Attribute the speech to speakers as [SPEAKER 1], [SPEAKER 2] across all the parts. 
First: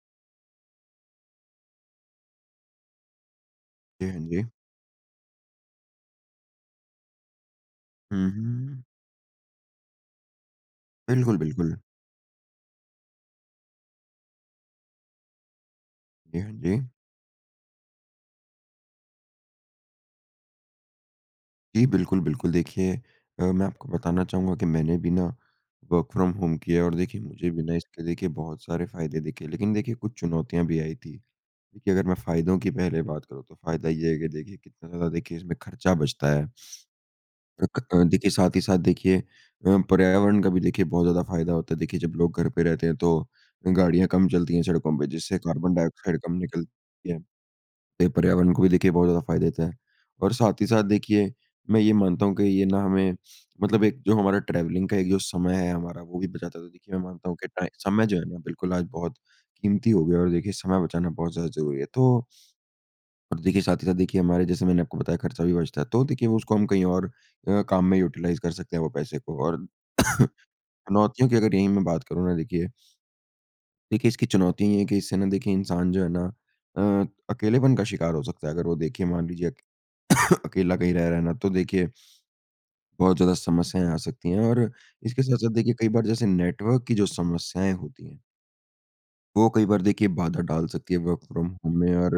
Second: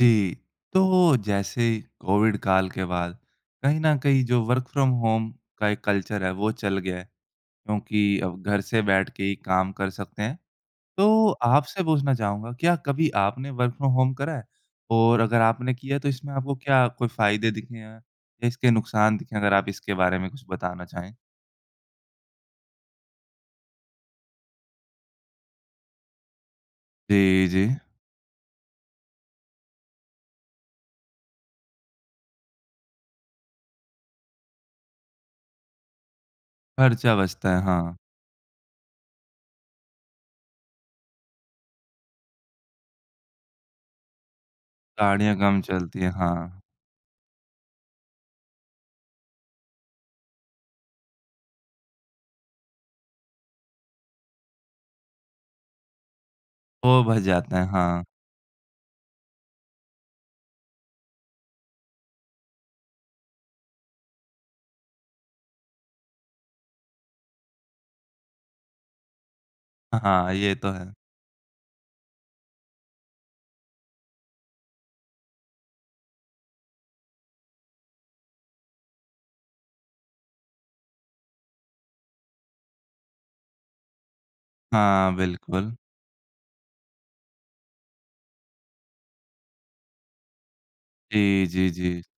[SPEAKER 1] जी। तो जैसे कोविड काल के बाद कहीं न
[SPEAKER 2] जी। हाँ
[SPEAKER 1] कहीं जो
[SPEAKER 2] जी।
[SPEAKER 1] वर्क़ फ्रॉम होम का एक कल्चर है वो चल गया है। क्योंकि
[SPEAKER 2] हुँ,
[SPEAKER 1] अब घर से
[SPEAKER 2] हुँ।
[SPEAKER 1] बैठके ही काम कर सकते हैं। तो
[SPEAKER 2] बिल्कुल, बिल्कुल।
[SPEAKER 1] आपसे पूछना चाहूँगा क्या कभी आपने वर्क़ फ्रॉम होम करा है? और अगर आपने किया तो इसमें
[SPEAKER 2] जी। हाँ
[SPEAKER 1] आपको क्या
[SPEAKER 2] जी।
[SPEAKER 1] कोई फ़ायदे दिखें हैं या इसके नुक़सान दिखें हैं? अगर आप इसके बारे में कुछ बताना चाहें?
[SPEAKER 2] जी, बिल्कुल, बिल्कुल। देखिए अ, मैं आपको बताना चाहूँगा कि मैंने भी ना वर्क़ फ्रॉम होम किया है और देखिए
[SPEAKER 1] जी,
[SPEAKER 2] मुझे भी
[SPEAKER 1] जी।
[SPEAKER 2] ना इसके देखिए बहुत सारे फ़ायदे दिखे। लेकिन देखिए कुछ चुनौतियाँ भी आई थी। देखिए अगर मैं फ़ायदों की पहले बात करूँ तो फ़ायदा ये है कि देखिए कितना ज़्यादा देखिए इसमें खर्चा बचता है।
[SPEAKER 1] खर्चा बचता है। हाँ।
[SPEAKER 2] [unintelligible] देखिए साथ ही साथ देखिए अ, पर्यावरण का भी देखिए बहुत ज़्यादा फ़ायदा होता है। देखिए जब लोग घर पे रहते हैं तो गाड़ियाँ कम चलती हैं सड़कों पे,
[SPEAKER 1] गाड़ियाँ
[SPEAKER 2] जिससे
[SPEAKER 1] कम
[SPEAKER 2] कार्बन
[SPEAKER 1] चलती हैं।
[SPEAKER 2] डाइऑक्साइड कम
[SPEAKER 1] हाँ।
[SPEAKER 2] निकलती है। पर्यावरण को भी देखिए बहुत ज़्यादा फ़ायदा देता है और साथ ही साथ देखिए मैं ये मानता हूँ कि ये ना हमें मतलब एक जो हमारा ट्रैवलिंग का एक जो समय है हमारा, वो भी बचाता था। तो देखिए
[SPEAKER 1] वो
[SPEAKER 2] मैं
[SPEAKER 1] बच
[SPEAKER 2] मानता हूँ कि
[SPEAKER 1] जाता है।
[SPEAKER 2] टाइ
[SPEAKER 1] हाँ।
[SPEAKER 2] समय जो है ना बिल्कुल आज बहुत कीमती हो गया है और देखिए समय बचाना बहुत ज़्यादा ज़रूरी है। तो अब देखिए साथ ही साथ देखिए, हमारे जैसे मैंने आपको बताया खर्चा भी बचता है। तो देखिए हम उसको हम कहीं और अ, काम में यूटिलाइज़ कर सकते हैं वो पैसे को। और
[SPEAKER 1] हाँ, ये तो है।
[SPEAKER 2] चुनौतियों की अगर यहीं मैं बात करूँ ना देखिए देखिए, इसकी चुनौती ये हैं कि, इससे ना देखिए इंसान जो है ना अ, अकेलेपन का शिकार हो सकता है। अगर वो देखिए मान लीजिए अक अकेला कहीं रह रहा ना तो देखिए बहुत ज़्यादा समस्याएँ आ सकती हैं और
[SPEAKER 1] हाँ,
[SPEAKER 2] इसके साथ-साथ देखिए
[SPEAKER 1] बिल्कुल।
[SPEAKER 2] कई बार जैसे नेटवर्क की जो समस्याएँ होती हैं। वो कई बार देखिए बाधा डाल सकती हैं वर्क़
[SPEAKER 1] जी,
[SPEAKER 2] फ्रॉम
[SPEAKER 1] जी,
[SPEAKER 2] होम में
[SPEAKER 1] जी।
[SPEAKER 2] और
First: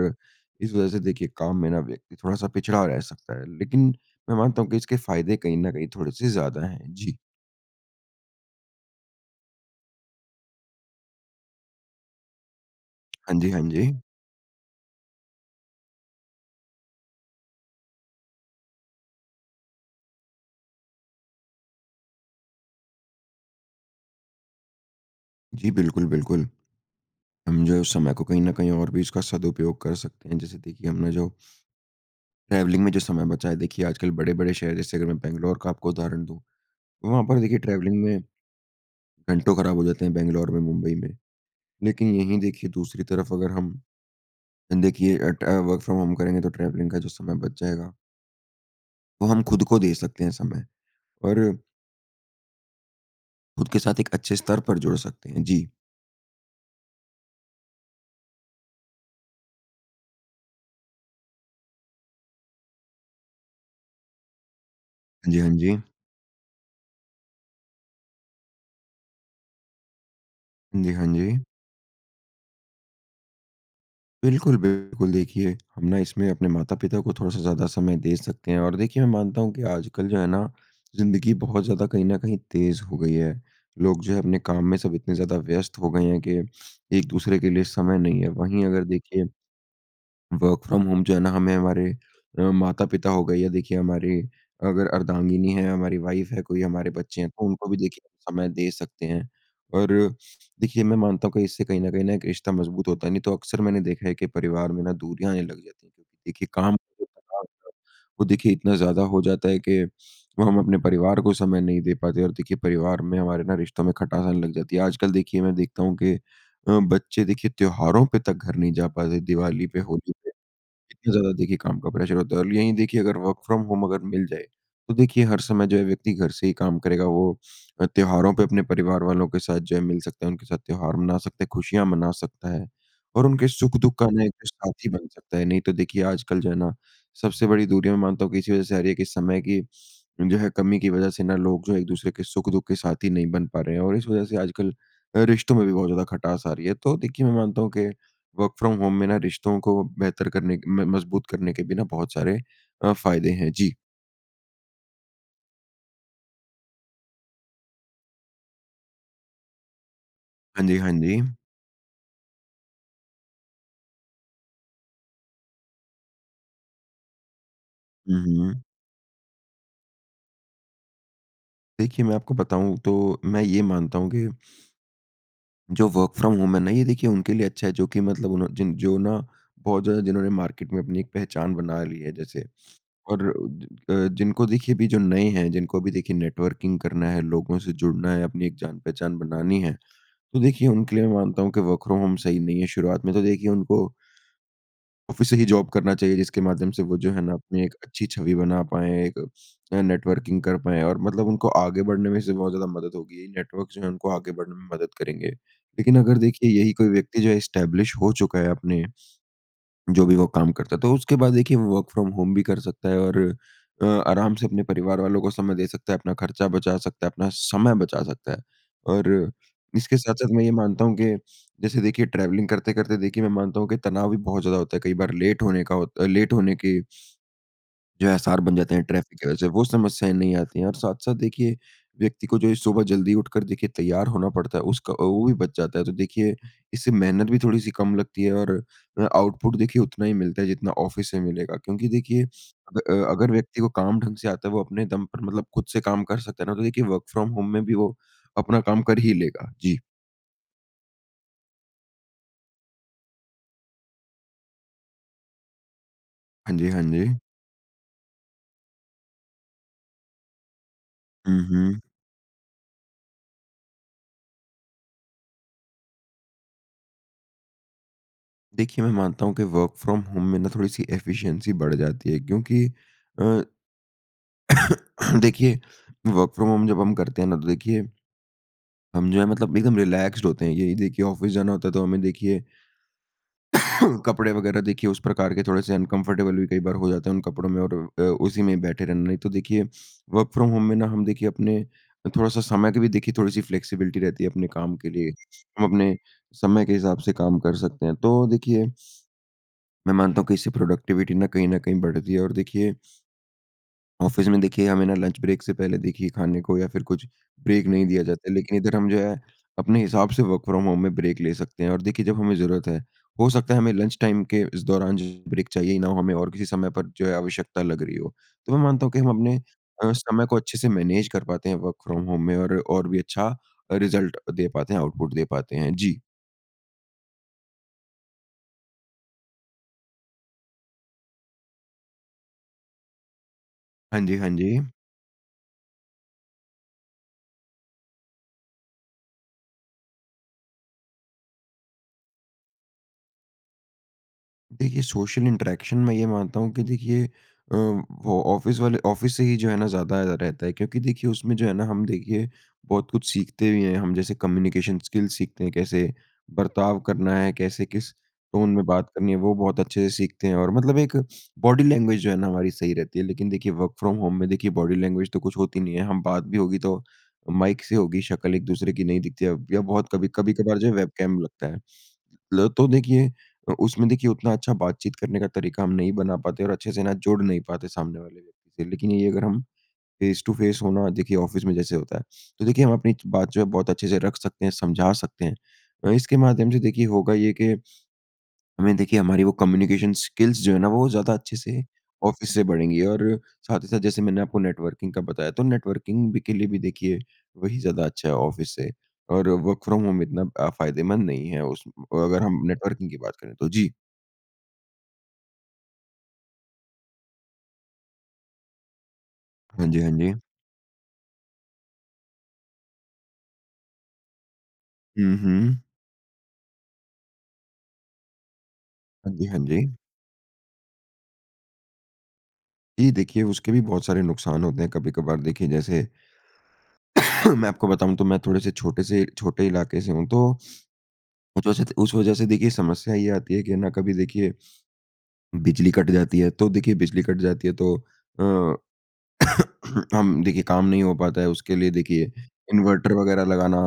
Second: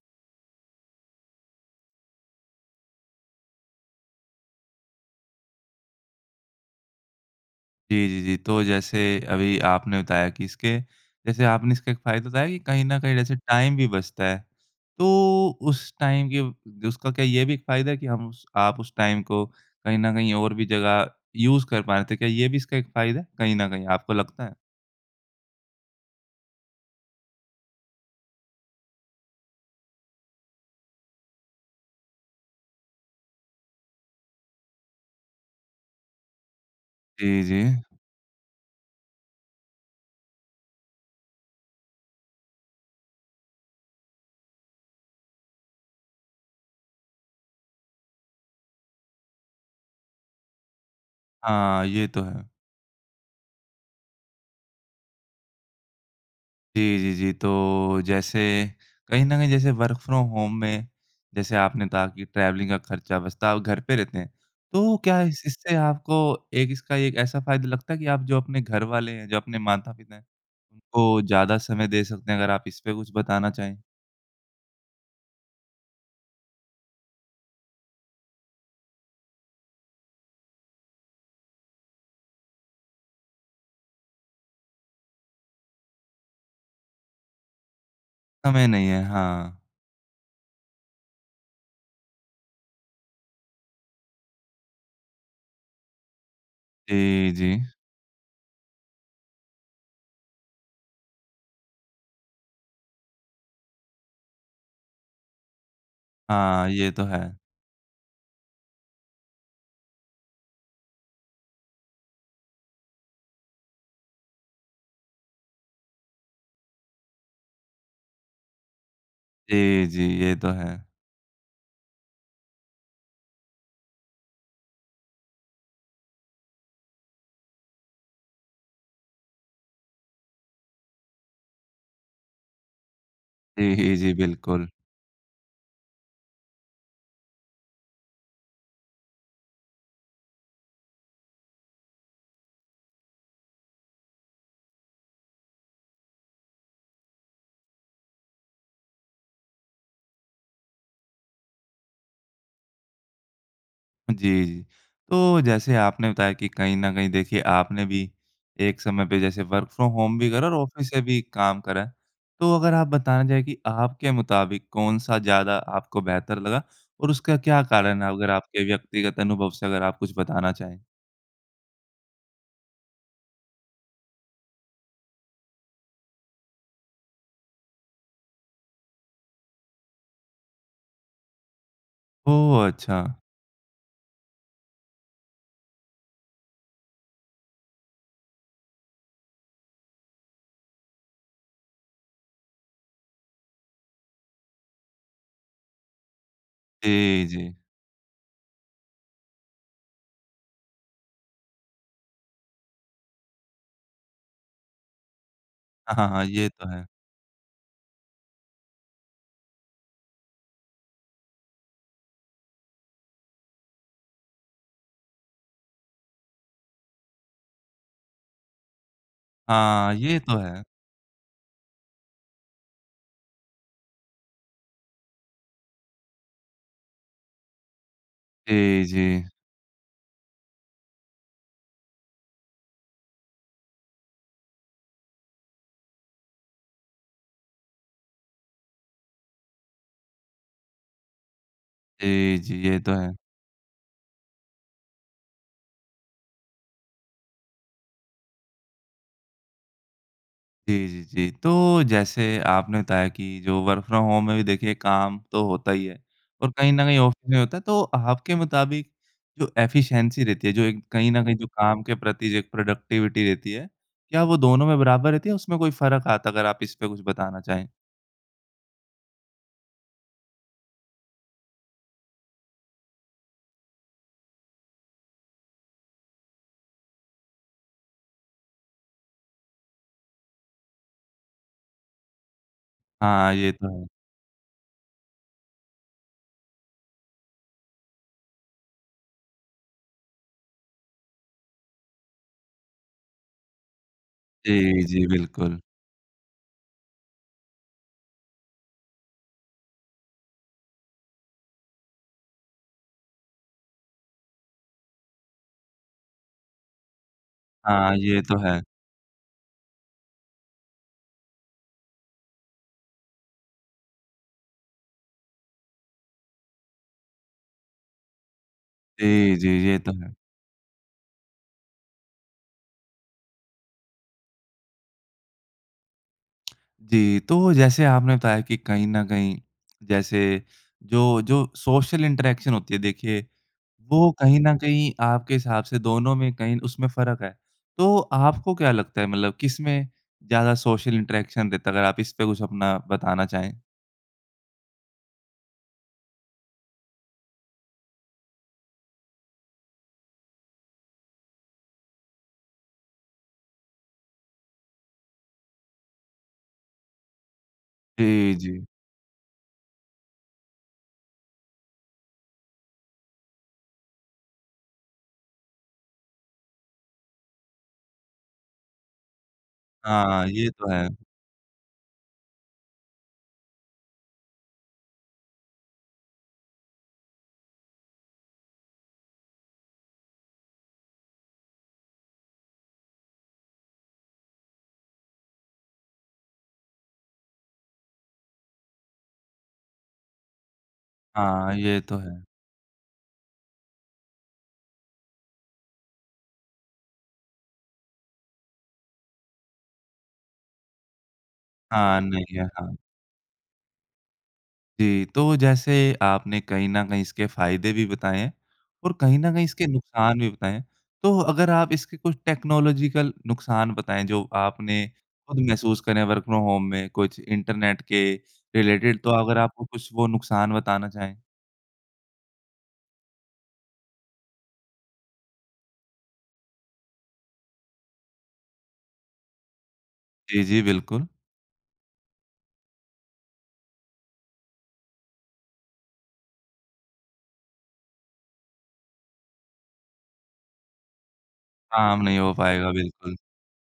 [SPEAKER 2] इस वज़ह से देखिए काम में ना व्यक्ति थोड़ा-सा पिछड़ा रह सकता है। लेकिन मैं मानता हूँ कि इसके फ़ायदे कहीं न कहीं थोड़े-से ज़्यादा हैं। जी।
[SPEAKER 1] जी, जी, जी। तो जैसे अभी आपने बताया कि इसके जैसे आपने इसका एक फ़ायदे बताए कि कहीं न कहीं जैसे
[SPEAKER 2] हाँ जी। हाँ
[SPEAKER 1] टाइम भी
[SPEAKER 2] जी।
[SPEAKER 1] बचता है। तो उस टाइम के उसका क्या ये भी एक फ़ायदा कि हम स आप उस टाइम को कहीं न कहीं और भी जगह यूज़ कर पाए थे। क्या ये भी इसका फ़ायदा है, कहीं न कहीं आपको लगता है?
[SPEAKER 2] जी। बिल्कुल, बिल्कुल, हम जो है उस समय को कहीं न कहीं और भी उसका सदुपयोग कर सकते हैं। जैसे कि देखिए हमने जो ट्रैवलिंग में जो समय बचा है देखिए आजकल बड़े-बड़े शहर जैसे अगर मैं बैंगलोर का आपको उदाहरण दूँ। तो वहाँ पर
[SPEAKER 1] जी,
[SPEAKER 2] देखिए
[SPEAKER 1] जी।
[SPEAKER 2] ट्रैवलिंग में घंटों ख़राब हो जाते हैं, बैंगलोर में मुंबई में। लेकिन यहीं देखिए दूसरी तरफ़ अगर हम देखिए, अ, ट वर्क़ फ्रॉम होम करेंगे तो ट्रैवलिंग का जो समय बच जाएगा। वो हम खुद को दे सकते हैं समय। और
[SPEAKER 1] हाँ, ये तो है।
[SPEAKER 2] खुद के साथ एक अच्छे स्तर पर जुड़ सकते हैं। जी।
[SPEAKER 1] जी, जी, जी। तो जैसे कहीं न कहीं जैसे वर्क फ्रॉम होम में जैसे आपने कहा कि ट्रैवलिंग का खर्चा बचता और घर पे रहते हैं। तो क्या
[SPEAKER 2] हाँ जी,
[SPEAKER 1] इस
[SPEAKER 2] हाँ
[SPEAKER 1] इससे
[SPEAKER 2] जी।
[SPEAKER 1] आपको एक इसका, एक ऐसा फ़ायदा लगता है कि आप जो अपने घरवाले हैं, जो अपने माता-पिता
[SPEAKER 2] जी। हाँ
[SPEAKER 1] उनको
[SPEAKER 2] जी।
[SPEAKER 1] ज़्यादा समय दे सकते हैं। अगर आप इस पे कुछ बताना चाहें?
[SPEAKER 2] बिल्कुल, बिल्कुल देखिए, हम ना इसमें अपने माता-पिता को थोड़ा-सा ज़्यादा समय दे सकते हैं और देखिए मैं मानता हूँ कि आजकल जो है ना, ज़िंदगी बहुत ज़्यादा कहीं न कहीं तेज़ हो गई है। लोग जो है अपने काम में सब इतने ज़्यादा व्यस्त हो गए हैं कि एक-दूसरे के लिए समय नहीं है, वहीं
[SPEAKER 1] समय
[SPEAKER 2] अगर
[SPEAKER 1] नहीं है,
[SPEAKER 2] देखिए
[SPEAKER 1] हाँ।
[SPEAKER 2] वर्क फ्रॉम होम जो है ना, हमें, हमारे अ, माता-पिता हो गए या देखिए हमारी अगर अर्धांगिनी है, हमारी वाइफ है, कोई हमारे बच्चे हैं
[SPEAKER 1] जी,
[SPEAKER 2] तो
[SPEAKER 1] जी।
[SPEAKER 2] उनको भी देखिए समय दे सकते हैं। और देखिए, मैं मानता हूँ कि इससे कहीं न कहीं ना एक रिश्ता मज़बूत होता है नहीं तो अक्सर मैंने देखा है कि परिवार में ना दूरियाँ आने लग जाती हैं। देखिए
[SPEAKER 1] हाँ,
[SPEAKER 2] काम
[SPEAKER 1] ये
[SPEAKER 2] का
[SPEAKER 1] तो
[SPEAKER 2] जो
[SPEAKER 1] है।
[SPEAKER 2] दबाव वो देखिए इतना ज़्यादा हो जाता है कि, वो हम अपने परिवार को समय नहीं दे पाते और देखिए परिवार में हमारे ना रिश्तो में खटास आने लग जाती है। आजकल देखिए, मैं देखता हूँ कि अ, बच्चे देखिए त्योहारों पे तक घर नहीं जा पाते दीवाली पे,
[SPEAKER 1] जी, जी।
[SPEAKER 2] होली पे,
[SPEAKER 1] ये तो है।
[SPEAKER 2] इतनी ज़्यादा देखिए काम का प्रेशर होता है। और यहीं देखिए अगर वर्क फ्रॉम होम अगर मिल जाए, तो देखिए हर समय जो है व्यक्ति घर से ही काम करेगा, वो अ, त्योहारों पे अपने परिवार वालों के साथ जो है मिल सकता है, उनके साथ त्योहार मना सकते, खुशियाँ मना सकता है और उनके
[SPEAKER 1] जी,
[SPEAKER 2] सुख-दुख का
[SPEAKER 1] जी,
[SPEAKER 2] ना एक
[SPEAKER 1] बिल्कुल।
[SPEAKER 2] साथी बन सकता है। नहीं, तो देखिए आजकल जो है ना, सबसे बड़ी दूरी में मानता हूँ कि इसी वज़ह से आ रही है कि समय की, जो है कमी की वज़ह से ना लोग जो एक-दूसरे के सुख-दुख के साथी नहीं बन पा रहे हैं। और इस वज़ह से आजकल अ, रिश्तों में भी बहुत ज़्यादा खटास आ रही है, तो देखिए मैं मानता हूँ कि वर्क फ्रॉम होम में ना रिश्तों को बेहतर करने के म मज़बूत करने के भी ना बहुत सारे अ, फ़ायदे हैं। जी।
[SPEAKER 1] जी, जी। तो जैसे आपने बताया कि कहीं न कहीं देखिए आपने भी एक समय पे जैसे वर्क फ्रॉम होम भी करा और
[SPEAKER 2] हाँ जी,
[SPEAKER 1] ऑफ़िस
[SPEAKER 2] हाँ
[SPEAKER 1] से भी
[SPEAKER 2] जी।
[SPEAKER 1] काम करा, तो अगर आप बताना चाहें कि आपके मुताबिक कौन-सा ज़्यादा आपको बेहतर लगा और उसका क्या कारण है?
[SPEAKER 2] हुँ,
[SPEAKER 1] अगर
[SPEAKER 2] हुँ।
[SPEAKER 1] आपके व्यक्तिगत अनुभव से अगर आप कुछ बताना चाहें?
[SPEAKER 2] देखिए, मैं आपको बताऊँ तो मैं ये मानता हूँ कि जो वर्क फ्रॉम होम है ना ये देखिए उनके लिए अच्छा है जो कि मतलब उन जिन जो ना, बहुत ज़्यादा जिन्होंने मार्केट में अपनी एक पहचान बना ली है। जैसे
[SPEAKER 1] ओ, अच्छा।
[SPEAKER 2] और अ, जिनको देखिए अभी जो नए हैं, जिनको अभी देखिए नेटवर्किंग करना है, लोगों से जुड़ना है, अपनी एक जान पहचान बनानी है। तो देखिए उनके लिए मैं मानता हूँ कि वर्क फ्रॉम होम सही नहीं है, शुरुआत में तो देखिए उनको ऑफ़िस से ही जॉब करना चाहिए। जिसके माध्यम से वो जो है
[SPEAKER 1] जी,
[SPEAKER 2] ना
[SPEAKER 1] जी।
[SPEAKER 2] अपनी एक अच्छी छवि बना पाएँ, एक नेटवर्किंग कर पाएँ और मतलब उनको आगे बढ़ने में इससे बहुत ज़्यादा मदद होगी, नेटवर्क जो है, उनको आगे बढ़ने में मदद करेंगे।
[SPEAKER 1] अ,
[SPEAKER 2] लेकिन
[SPEAKER 1] हाँ,
[SPEAKER 2] अगर
[SPEAKER 1] हाँ। ये
[SPEAKER 2] देखिए
[SPEAKER 1] तो
[SPEAKER 2] यही
[SPEAKER 1] है।
[SPEAKER 2] कोई व्यक्ति जो है एस्टेब्लिश हो चुका है अपने, जो भी वो काम करता तो उसके बाद देखिए वर्क फ्रॉम होम भी कर सकता है और अ, आराम से अपने परिवार वालों को समय दे सकता है, अपना खर्चा बचा सकता है, अपना समय बचा सकता है। और
[SPEAKER 1] हाँ,
[SPEAKER 2] इसके
[SPEAKER 1] ये
[SPEAKER 2] साथ-साथ
[SPEAKER 1] तो
[SPEAKER 2] मैं ये
[SPEAKER 1] है।
[SPEAKER 2] मानता हूँ कि, जैसे देखिए ट्रैवलिंग करते-करते देखिए मैं मानता हूँ कि, तनाव भी बहुत ज़्यादा होता है कई बार लेट होने का होत लेट होने के जो है आसार बन जाते हैं
[SPEAKER 1] जी,
[SPEAKER 2] ट्रैफ़िक की
[SPEAKER 1] जी।
[SPEAKER 2] वज़ह से, वो समस्याएँ नहीं आती है। और साथ-साथ देखिए व्यक्ति को जो ये सुबह जल्दी उठकर देखिए तैयार होना पड़ता है उसका वो भी बच जाता है, तो देखिए इससे मेहनत भी थोड़ी-सी कम लगती है और अ, आउटपुट देखिए उतना ही मिलता है जितना ऑफ़िस से मिलेगा। क्योंकि देखिए
[SPEAKER 1] जी, जी। ये तो
[SPEAKER 2] अ,
[SPEAKER 1] है।
[SPEAKER 2] अगर व्यक्ति को काम ढंग से आता है वो अपने दम पर मतलब खुद से काम कर सकता है ना, तो देखिए वर्क फ्रॉम होम में भी वो अपना काम कर ही लेगा। जी।
[SPEAKER 1] जी, जी, जी। तो जैसे आपने बताया कि जो वर्क फ्रॉम होम में भी देखिए काम तो होता ही है और
[SPEAKER 2] हाँ जी,
[SPEAKER 1] कहीं
[SPEAKER 2] हाँ
[SPEAKER 1] न कहीं ऑफ
[SPEAKER 2] जी।
[SPEAKER 1] नहीं होता। तो आपके मुताबिक जो एफिशिएंसी रहती है जो एक कहीं न कहीं
[SPEAKER 2] हुँ,
[SPEAKER 1] जो
[SPEAKER 2] हुँ।
[SPEAKER 1] काम के प्रति जो एक प्रोडक्टिविटी रहती है, क्या वो दोनों में बराबर रहती है? उसमें कोई फ़र्क आता है? अगर आप इस पे कुछ बताना चाहें।
[SPEAKER 2] देखिए, मैं मानता हूँ कि वर्क फ्रॉम होम में ना थोड़ी सी एफिशिएंसी बढ़ जाती है। क्योंकि अ, देखिए वर्क फ्रॉम होम जब हम करते हैं ना तो देखिए, हम जो है मतलब एकदम रीलैक्सड होते हैं। यही देखिए ऑफिस जाना होता है तो हमें देखिए
[SPEAKER 1] हाँ, ये तो है।
[SPEAKER 2] कपड़े वगैरह देखिए उस प्रकार के थोड़े से अनकम्फर्टेबल भी कई बार हो जाते हैं उन कपड़ों में और अ, उसी में बैठे रहना। नहीं तो देखिए वर्क फ्रॉम होम में ना हम देखिए अपने अ, थोड़ा-सा समय के भी देखिए थोड़ी-सी फ्लेक्सिबिलिटी रहती है अपने काम
[SPEAKER 1] जी,
[SPEAKER 2] के
[SPEAKER 1] जी,
[SPEAKER 2] लिए।
[SPEAKER 1] बिल्कुल।
[SPEAKER 2] हम अपने समय के हिसाब से काम कर सकते हैं। तो देखिए मैं मानता हूँ कि इससे प्रोडक्टिविटी ना कहीं न कहीं बढ़ती है। और देखिए ऑफिस में देखिए हमें ना लंच ब्रेक से पहले देखिए खाने को या फिर कुछ ब्रेक नहीं
[SPEAKER 1] हाँ,
[SPEAKER 2] दिया
[SPEAKER 1] ये
[SPEAKER 2] जाता है।
[SPEAKER 1] तो
[SPEAKER 2] लेकिन
[SPEAKER 1] है।
[SPEAKER 2] इधर हम जो है अपने हिसाब से वर्क फ्रॉम होम में ब्रेक ले सकते हैं। और देखिए जब हमें ज़रूरत है, हो सकता है हमें लंच टाइम के इस दौरान ज ब्रेक चाहिए ना हो हमें और किसी समय पर जो है आवश्यकता लग रही हो। तो मैं मानता हूँ कि हम अपने
[SPEAKER 1] जी, जी, ये तो
[SPEAKER 2] अ,
[SPEAKER 1] है।
[SPEAKER 2] समय को अच्छे से मैनेज कर पाते हैं वर्क फ्रॉम होम में। और और भी अच्छा अ, रिज़ल्ट दे पाते हैं, आउटपुट दे पाते हैं। जी।
[SPEAKER 1] जी। तो जैसे आपने बताया कि कहीं न कहीं जैसे जो जो सोशल इंटरेक्शन होती है देखिए
[SPEAKER 2] हाँ
[SPEAKER 1] वो
[SPEAKER 2] जी, हाँ
[SPEAKER 1] कहीं न
[SPEAKER 2] जी।
[SPEAKER 1] कहीं आपके हिसाब से दोनों में कहीं उसमें फ़र्क है। तो आपको क्या लगता है मतलब किस में ज़्यादा सोशल इंटरेक्शन रहता? अगर आप इस पे कुछ अपना बताना चाहें?
[SPEAKER 2] देखिए सोशल इंटरेक्शन मैं ये मानता हूँ कि देखिए अ, वो ऑफिस वाले ऑफिस से ही जो है ना ज़्यादा अ, रहता है। क्योंकि देखिए उसमें जो है ना हम देखिए बहुत कुछ सीखते भी हैं हम जैसे कम्यूनिकेशन स्किल सीखते हैं कैसे बर्ताव करना है, कैसे किस
[SPEAKER 1] जी,
[SPEAKER 2] टोन में
[SPEAKER 1] जी।
[SPEAKER 2] बात करनी है वो बहुत अच्छे सीखते हैं। और मतलब एक बॉडी लैंग्वेज जो है ना हमारी सही रहती है। लेकिन देखिए वर्क फ्रॉम होम में देखिए बॉडी लैंग्वेज तो कुछ होती नहीं है। हम बात भी होगी तो माइक से ही होगी, शक्ल एक दूसरे की नहीं दिखती है। अब या बहुत कभी
[SPEAKER 1] हाँ, ये
[SPEAKER 2] कभी-कभार जो
[SPEAKER 1] तो
[SPEAKER 2] है
[SPEAKER 1] है।
[SPEAKER 2] वेबकैम लगता है। ल तो देखिए उ उसमें देखिए उतना अच्छा बात-चीत करने का तरीका हम नहीं बना पाते और अच्छे से ना जुड़ नहीं पाते सामने वाले व्यक्ति से। लेकिन यही अगर हम फ़ेस टू फ़ेस हों ना देखिए ऑफिस में जैसे होता है तो देखिए हम अपनी बात जो है बहुत अच्छे से रख सकते हैं, समझा सकते हैं। अ, इसके माध्यम से देखिए होगा ये के हमें देखिए हमारी वो कम्यूनिकेशन स्किल्स जो है ना वो ज़्यादा अच्छे
[SPEAKER 1] हाँ,
[SPEAKER 2] से
[SPEAKER 1] ये तो है।
[SPEAKER 2] ऑफिस से बढ़ेंगी। और साथ ही साथ जैसे मैंने आपको नेटवर्किंग का बताया तो नेटवर्किंग भी के लिए भी देखिए वही ज़्यादा अच्छा है ऑफिस से। और वर्क फ्रॉम होम इतना अ, फायदेमंद नहीं है उस
[SPEAKER 1] हाँ,
[SPEAKER 2] म अगर
[SPEAKER 1] नहीं
[SPEAKER 2] हम
[SPEAKER 1] है। हाँ।
[SPEAKER 2] नेटवर्किंग की बात करें तो। जी।
[SPEAKER 1] जी, तो जैसे आपने कहीं न कहीं इसके फ़ायदे भी बताएँ है। और कहीं न कहीं इसके
[SPEAKER 2] हाँ जी, हाँ
[SPEAKER 1] नुकसान
[SPEAKER 2] जी।
[SPEAKER 1] भी बताएँ है। तो अगर आप इसकी कुछ टेक्नोलॉज़ीकल नुकसान बताएँ, जो आपने
[SPEAKER 2] हुँ,
[SPEAKER 1] खुद
[SPEAKER 2] हुँ।
[SPEAKER 1] महसूस करें हैं वर्क फ्रॉम होम में, कुछ इंटरनेट के रिलेटेड तो
[SPEAKER 2] हाँ जी,
[SPEAKER 1] अगर
[SPEAKER 2] हाँ
[SPEAKER 1] आपको
[SPEAKER 2] जी।
[SPEAKER 1] कुछ वो नुकसान बताना चाहें?
[SPEAKER 2] जी, देखिए उसके भी बहुत सारे नुकसान होते हैं, कभी-कभार देखिए जैसे मैं आपको बताऊँ तो मैं थोड़े-से छोटे-से छोटे इलाके से हूँ। तो,
[SPEAKER 1] जी, जी, बिल्कुल।
[SPEAKER 2] [unintelligible] उस वजह से देखिए समस्या ये आती है कि ना, कभी देखिए बिजली कट जाती है। तो देखिए, बिजली कट जाती है तो अ, हम देखिए, काम नहीं हो पाता है, उसके लिए
[SPEAKER 1] काम
[SPEAKER 2] देखिए
[SPEAKER 1] नहीं हो पाएगा,
[SPEAKER 2] इन्वर्टर
[SPEAKER 1] बिल्कुल।
[SPEAKER 2] वग़ैरह लगाना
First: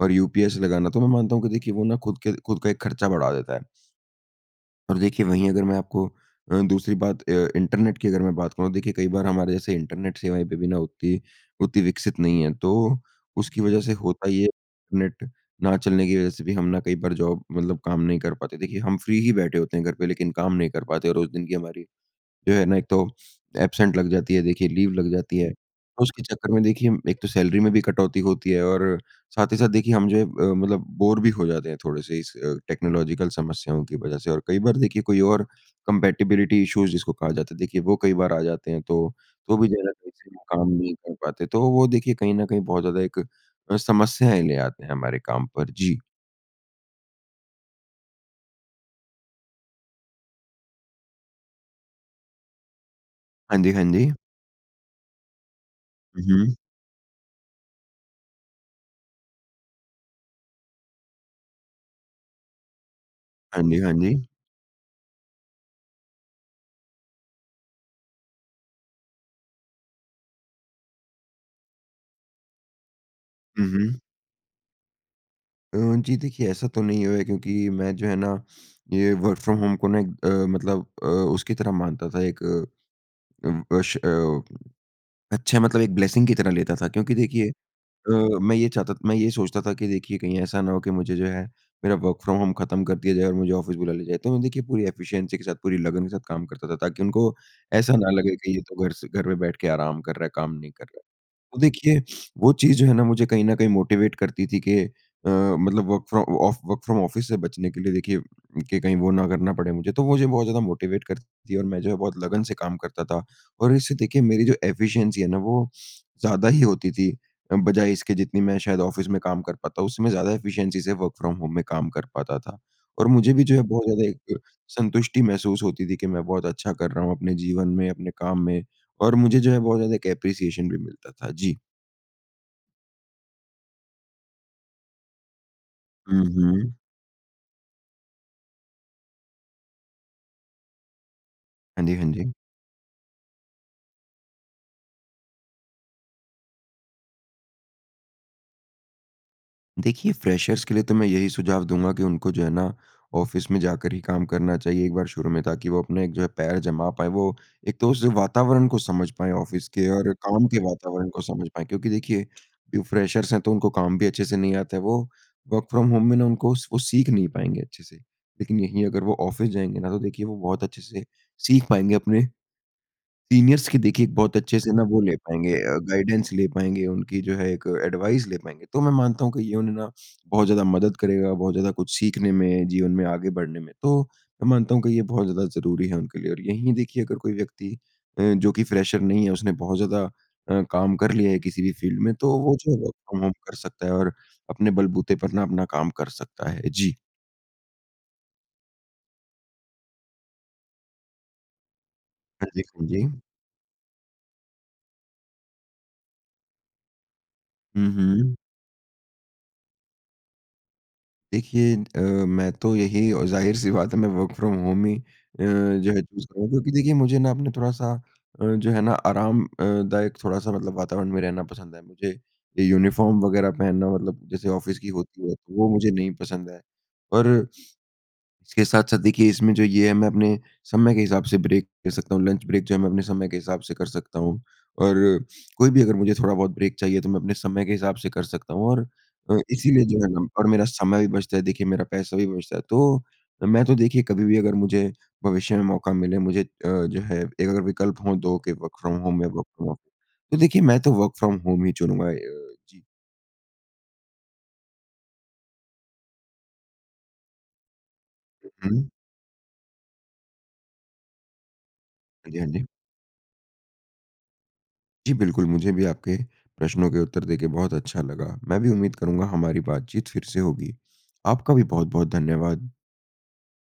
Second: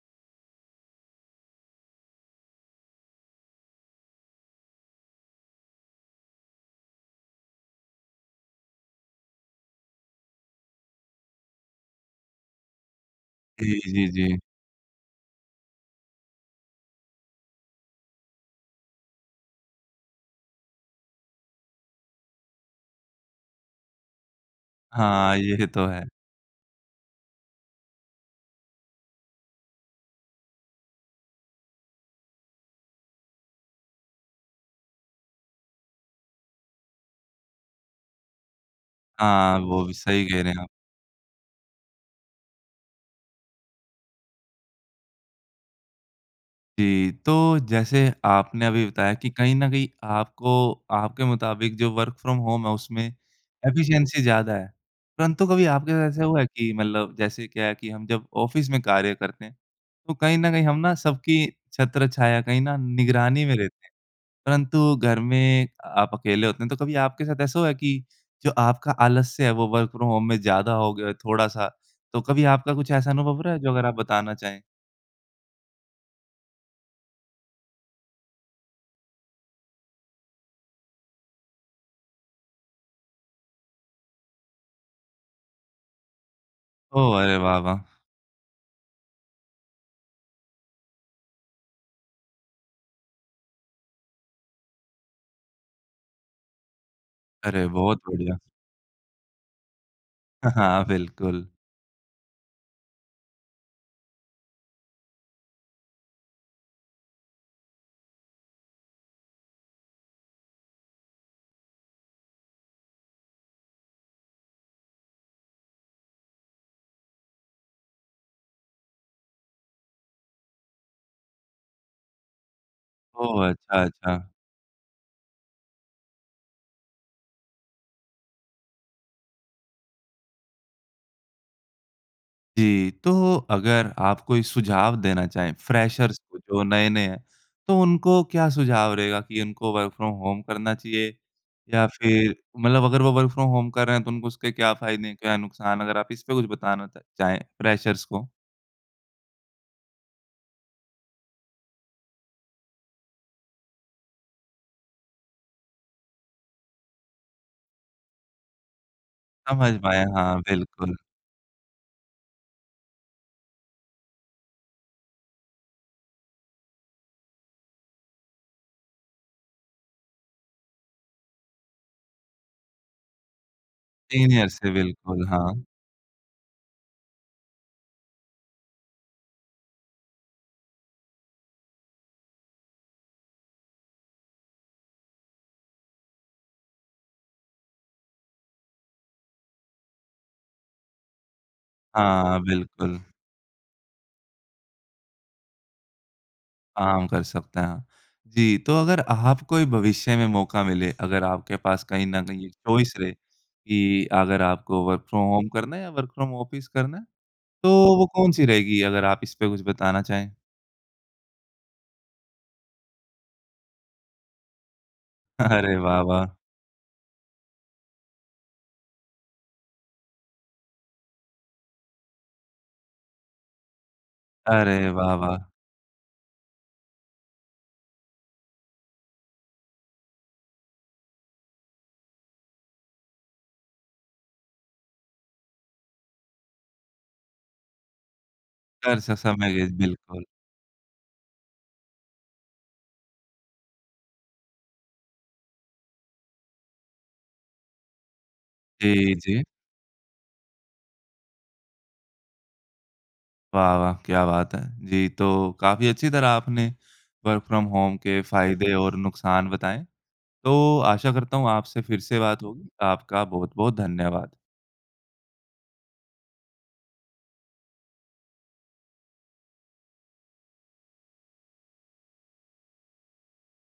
[SPEAKER 2] और यूपीएस लगाना। तो मैं मानता हूँ कि देखिए वो ना खुद के खुद का एक खर्चा बढ़ा देता है। अब देखिए, वहीं अगर मैं आपको अ, दूसरी बात अ, इंटरनेट की अगर मैं बात करुँ, देखिए कई बार हमारे जैसे इंटरनेट सेवाएँ पे भी ना उत्ती उत्ती विकसित नहीं है। तो, उसकी
[SPEAKER 1] जी,
[SPEAKER 2] वज़ह से
[SPEAKER 1] जी,
[SPEAKER 2] होता
[SPEAKER 1] जी।
[SPEAKER 2] ये है, नेट ना चलने की वज़ह से भी हम ना कई बार जॉब मतलब काम नहीं कर पाते। देखिए, हम फ़्री ही बैठे होते हैं घर पे, लेकिन काम नहीं कर पाते और उस दिन की हमारी, जो है ना, एक तो अब्सेंट लग जाती है, देखिए लीव लग
[SPEAKER 1] हाँ,
[SPEAKER 2] जाती है।
[SPEAKER 1] ये तो है।
[SPEAKER 2] उसके चक्कर में देखिए एक तो सैलरी में भी कटौती होती है और साथ ही साथ देखिए हम जो है अ, मतलब बोर भी हो जाते हैं, थोड़े-से इस अ, टेक्नोलॉज़ीकल समस्याओं की वज़ह से। और कई बार देखिए कोई और कम्पैटिबिलिटी इश्यूज़ जिसको कहा जाता है, देखिए वो कई बार आ जाते हैं, तो तो
[SPEAKER 1] हाँ,
[SPEAKER 2] भी
[SPEAKER 1] वो
[SPEAKER 2] ज़्यादा
[SPEAKER 1] भी
[SPEAKER 2] सही
[SPEAKER 1] सही
[SPEAKER 2] से
[SPEAKER 1] कह
[SPEAKER 2] वो
[SPEAKER 1] रहे है आप।
[SPEAKER 2] काम नहीं कर पाते। तो वो देखिए कहीं न कहीं बहुत ज़्यादा एक अ, समस्याएँ ले आते हैं हमारे काम पर। जी।
[SPEAKER 1] जी, तो जैसे आपने अभी बताया कि कहीं न कहीं आपको, आपके मुताबिक जो वर्क फ्रॉम होम है, उसमें
[SPEAKER 2] हाँ जी, हाँ जी।
[SPEAKER 1] एफिशिएंसी ज़्यादा है। परंतु कभी आपके
[SPEAKER 2] हुँ,
[SPEAKER 1] ऐसा हुआ
[SPEAKER 2] हुँ।
[SPEAKER 1] कि मतलब जैसे क्या है कि हम जब ऑफ़िस में कार्य करते हैं, तो कहीं न कहीं हम ना सबकी छत्रछाया कहीं ना निगरानी में
[SPEAKER 2] हाँ जी,
[SPEAKER 1] रहते
[SPEAKER 2] हाँ
[SPEAKER 1] हैं।
[SPEAKER 2] जी।
[SPEAKER 1] परंतु घर में आप अकेले होते हैं, तो कभी आपके साथ ऐसा हुआ है कि, जो आपका आलस्य है वो वर्क फ्रॉम होम में ज़्यादा हो गया थोड़ा-सा? तो कभी आपका कुछ ऐसा अनुभव रहा है
[SPEAKER 2] हुँ,
[SPEAKER 1] जो अगर आप
[SPEAKER 2] हुँ।
[SPEAKER 1] बताना चाहें?
[SPEAKER 2] अ, जी देखिए, ऐसा तो नहीं है क्योंकि मैं जो है ना ये वर्क फ्रॉम होम को ना एक अ, मतलब अ, उसकी तरह मानता था एक अ, उम, अश अ, अच्छे मतलब एक ब्लेसिंग की तरह लेता था क्योंकि
[SPEAKER 1] ओह! अरे
[SPEAKER 2] देखिए
[SPEAKER 1] वाह, वाह!
[SPEAKER 2] अ, मैं ये चाहता मैं ये सोचता था कि देखिए कहीं ऐसा ना हो कि मुझे जो है मेरा वर्क़ फ्रॉम होम ख़त्म कर दिया जाए और मुझे ऑफ़िस बुला लिया जाए। तो मैं देखिए पूरी एफ़िशिएंसी के साथ पूरी लगन के साथ काम करता था ताकि उनको
[SPEAKER 1] अरे!
[SPEAKER 2] ऐसा
[SPEAKER 1] बहुत
[SPEAKER 2] ना लगे
[SPEAKER 1] बढ़िया।
[SPEAKER 2] कि ये तो घर से घर पे बैठकर आराम कर रहा है, काम नहीं
[SPEAKER 1] हाँ,
[SPEAKER 2] कर रहा।
[SPEAKER 1] बिल्कुल।
[SPEAKER 2] तो देखिए वो चीज़ जो है ना मुझे कहीं न कहीं मोटीवेट करती थी कि अ, मतलब work from off work from office से बचने के लिए देखिए कि कहीं वो ना करना पड़े मुझे। तो वो जो बहुत ज़्यादा मोटीवेट करती थी और मैं जो है बहुत लगन से काम करता था। और इससे देखिए मेरी जो एफ़िशिएंसी है ना वो ज़्यादा ही होती थी अ, बजाए इसके जितनी मैं शायद ऑफ़िस में काम कर पाता हूँ। उसमें ज़्यादा एफ़िशिएंसी से वर्क़ फ्रॉम होम में काम कर पाता था। और मुझे
[SPEAKER 1] ओ,
[SPEAKER 2] भी जो है
[SPEAKER 1] अच्छा,
[SPEAKER 2] बहुत ज़्यादा
[SPEAKER 1] अच्छा।
[SPEAKER 2] एक संतुष्टि महसूस होती थी कि मैं बहुत अच्छा कर रहा हूँ अपने जीवन में, अपने काम में और मुझे जो है बहुत ज़्यादा एक एप्रिसिएशन भी मिलता था। जी।
[SPEAKER 1] जी, तो अगर आप कोई सुझाव देना चाहें, फ्रेशर्स
[SPEAKER 2] हुँ,
[SPEAKER 1] को जो
[SPEAKER 2] हुँ।
[SPEAKER 1] नए-नए हैं। तो उनको क्या सुझाव रहेगा कि उनको वर्क़ फ्रॉम होम करना चाहिए? या
[SPEAKER 2] हाँ जी, हाँ जी।
[SPEAKER 1] फ़िर मतलब अगर वो वर्क़ फ्रॉम होम कर रहे हैं तो उनको उसके क्या फ़ायदे, क्या नुकसान अगर आप इस पर कुछ बताना चा चाहे फ्रेशर्स को?
[SPEAKER 2] देखिए, फ्रेशर्स के लिए तो मैं यही सुझाव दूँगा कि उनको जो है ना, ऑफ़िस में जाकर ही काम करना चाहिए एक बार शुरू में, ताकि वो अपने एक जो है, पैर जमा पाएँ। वो एक तो उस वातावरण को समझ पाएँ ऑफ़िस
[SPEAKER 1] समझ
[SPEAKER 2] के
[SPEAKER 1] पाएँ,
[SPEAKER 2] और
[SPEAKER 1] हाँ,
[SPEAKER 2] काम के
[SPEAKER 1] बिल्कुल।
[SPEAKER 2] वातावरण को समझ पाएँ। क्योंकि देखिए, जो फ्रेशर्स हैं, तो उनको काम भी अच्छे से नहीं आता है। वो वर्क फ्रॉम होम में ना, उनको स वो सीख नहीं पाएँगे अच्छे से। लेकिन यहीं अगर वो ऑफ़िस जाएँगे ना, तो देखिए, वो बहुत अच्छे से सीख पाएँगे, अपने, सीनियर्स की, देखिए, एक बहुत
[SPEAKER 1] सीनियर
[SPEAKER 2] अच्छे
[SPEAKER 1] से,
[SPEAKER 2] से ना, वो ले
[SPEAKER 1] बिल्कुल,
[SPEAKER 2] पाएँगे
[SPEAKER 1] हाँ।
[SPEAKER 2] अ, गाइडेंस ले पाएँगे, उनकी जो है, एक एडवाइस ले पाएँगे। तो मैं मानता हूँ कि ये उन्हें ना, बहुत ज़्यादा मदद करेगा, बहुत ज़्यादा कुछ सीखने में, जीवन में आगे बढ़ने में। तो मैं मानता हूँ कि ये बहुत ज़्यादा ज़रूरी है उनके लिए और यहीं देखिए, अगर कोई व्यक्ति अ, जो कि फ्रेशर नहीं है, उसने बहुत ज़्यादा अ, काम कर लिया है किसी भी फ़ील्ड में, तो
[SPEAKER 1] हाँ,
[SPEAKER 2] वो जो है, वर्क
[SPEAKER 1] बिल्कुल।
[SPEAKER 2] फ्रॉम होम कर सकता है और अपने बलबूते पर ना अपना काम कर सकता है। जी।
[SPEAKER 1] आराम कर सकते हैं। जी, तो अगर आपको ही भविष्य में मौका मिले, अगर आपके पास कहीं न कहीं
[SPEAKER 2] हाँ जी, हाँ
[SPEAKER 1] चॉइस रहे
[SPEAKER 2] जी।
[SPEAKER 1] कि अगर आपको वर्क फ्रॉम होम करना है या वर्क फ्रॉम ऑफ़िस करना है,
[SPEAKER 2] हुँ,
[SPEAKER 1] तो वो
[SPEAKER 2] हुँ।
[SPEAKER 1] कौन-सी रहेगी, अगर आप इस पे कुछ बताना चाहें?
[SPEAKER 2] देखिए, अ, मैं तो यही और ज़ाहिर-सी बात है मैं वर्क़ फ्रॉम होम ही अ,
[SPEAKER 1] अरे
[SPEAKER 2] जो
[SPEAKER 1] वाह,
[SPEAKER 2] है चूज़
[SPEAKER 1] वाह!
[SPEAKER 2] करूँगा। क्योंकि देखिए मुझे ना अपना थोड़ा-सा अ, जो है ना आराम अ, दायक थोड़ा-सा मतलब वातावरण में रहना पसंद है। मुझे ये यूनिफ़ॉर्म वग़ैरह पहनना मतलब जैसे
[SPEAKER 1] अरे
[SPEAKER 2] ऑफ़िस की
[SPEAKER 1] वाह,
[SPEAKER 2] होती है।
[SPEAKER 1] वाह!
[SPEAKER 2] तो वो मुझे नहीं पसंद है। पर इसके साथ-साथ देखिए इसमें जो ये है मैं अपने समय के हिसाब से ब्रेक ले सकता हूँ। लंच ब्रेक जो है मैं अपने समय के हिसाब से कर सकता हूँ। और कोई भी अगर मुझे थोड़ा बहुत ब्रेक चाहिए तो मैं अपने समय के हिसाब से कर सकता हूँ। और
[SPEAKER 1] कर स
[SPEAKER 2] अ,
[SPEAKER 1] समय [unintelligible]
[SPEAKER 2] इसीलिए जो है
[SPEAKER 1] बिल्कुल।
[SPEAKER 2] ना और मेरा समय भी बचता है। देखिए मेरा पैसा भी बचता है। तो मैं तो देखिए कभी-भी अगर मुझे भविष्य में मौका मिले मुझे अ, जो है एक अगर विकल्प हों 2 के वर्क़ फ्रॉम
[SPEAKER 1] जी,
[SPEAKER 2] होम में
[SPEAKER 1] जी।
[SPEAKER 2] वर्क़ फ्रॉम ऑफ तो देखिए मैं तो वर्क़ फ्रॉम होम ही चुनूँगा। ए जी।
[SPEAKER 1] वाह, वाह! क्या बात है। जी तो काफ़ी अच्छी तरह आपने वर्क़ फ्रॉम होम के फ़ायदे
[SPEAKER 2] हुँ।
[SPEAKER 1] और नुकसान बताएँ। तो आशा करता हूँ, आपसे फ़िर से
[SPEAKER 2] हाँ जी,
[SPEAKER 1] बात
[SPEAKER 2] हाँ जी।
[SPEAKER 1] होगी। आपका बहुत-बहुत धन्यवाद।
[SPEAKER 2] जी बिल्कुल। मुझे भी आपके प्रश्नों के उत्तर दे के बहुत अच्छा लगा। मैं भी उम्मीद करूँगा हमारी बातचीत फ़िर से होगी। आपका भी बहुत-बहुत धन्यवाद।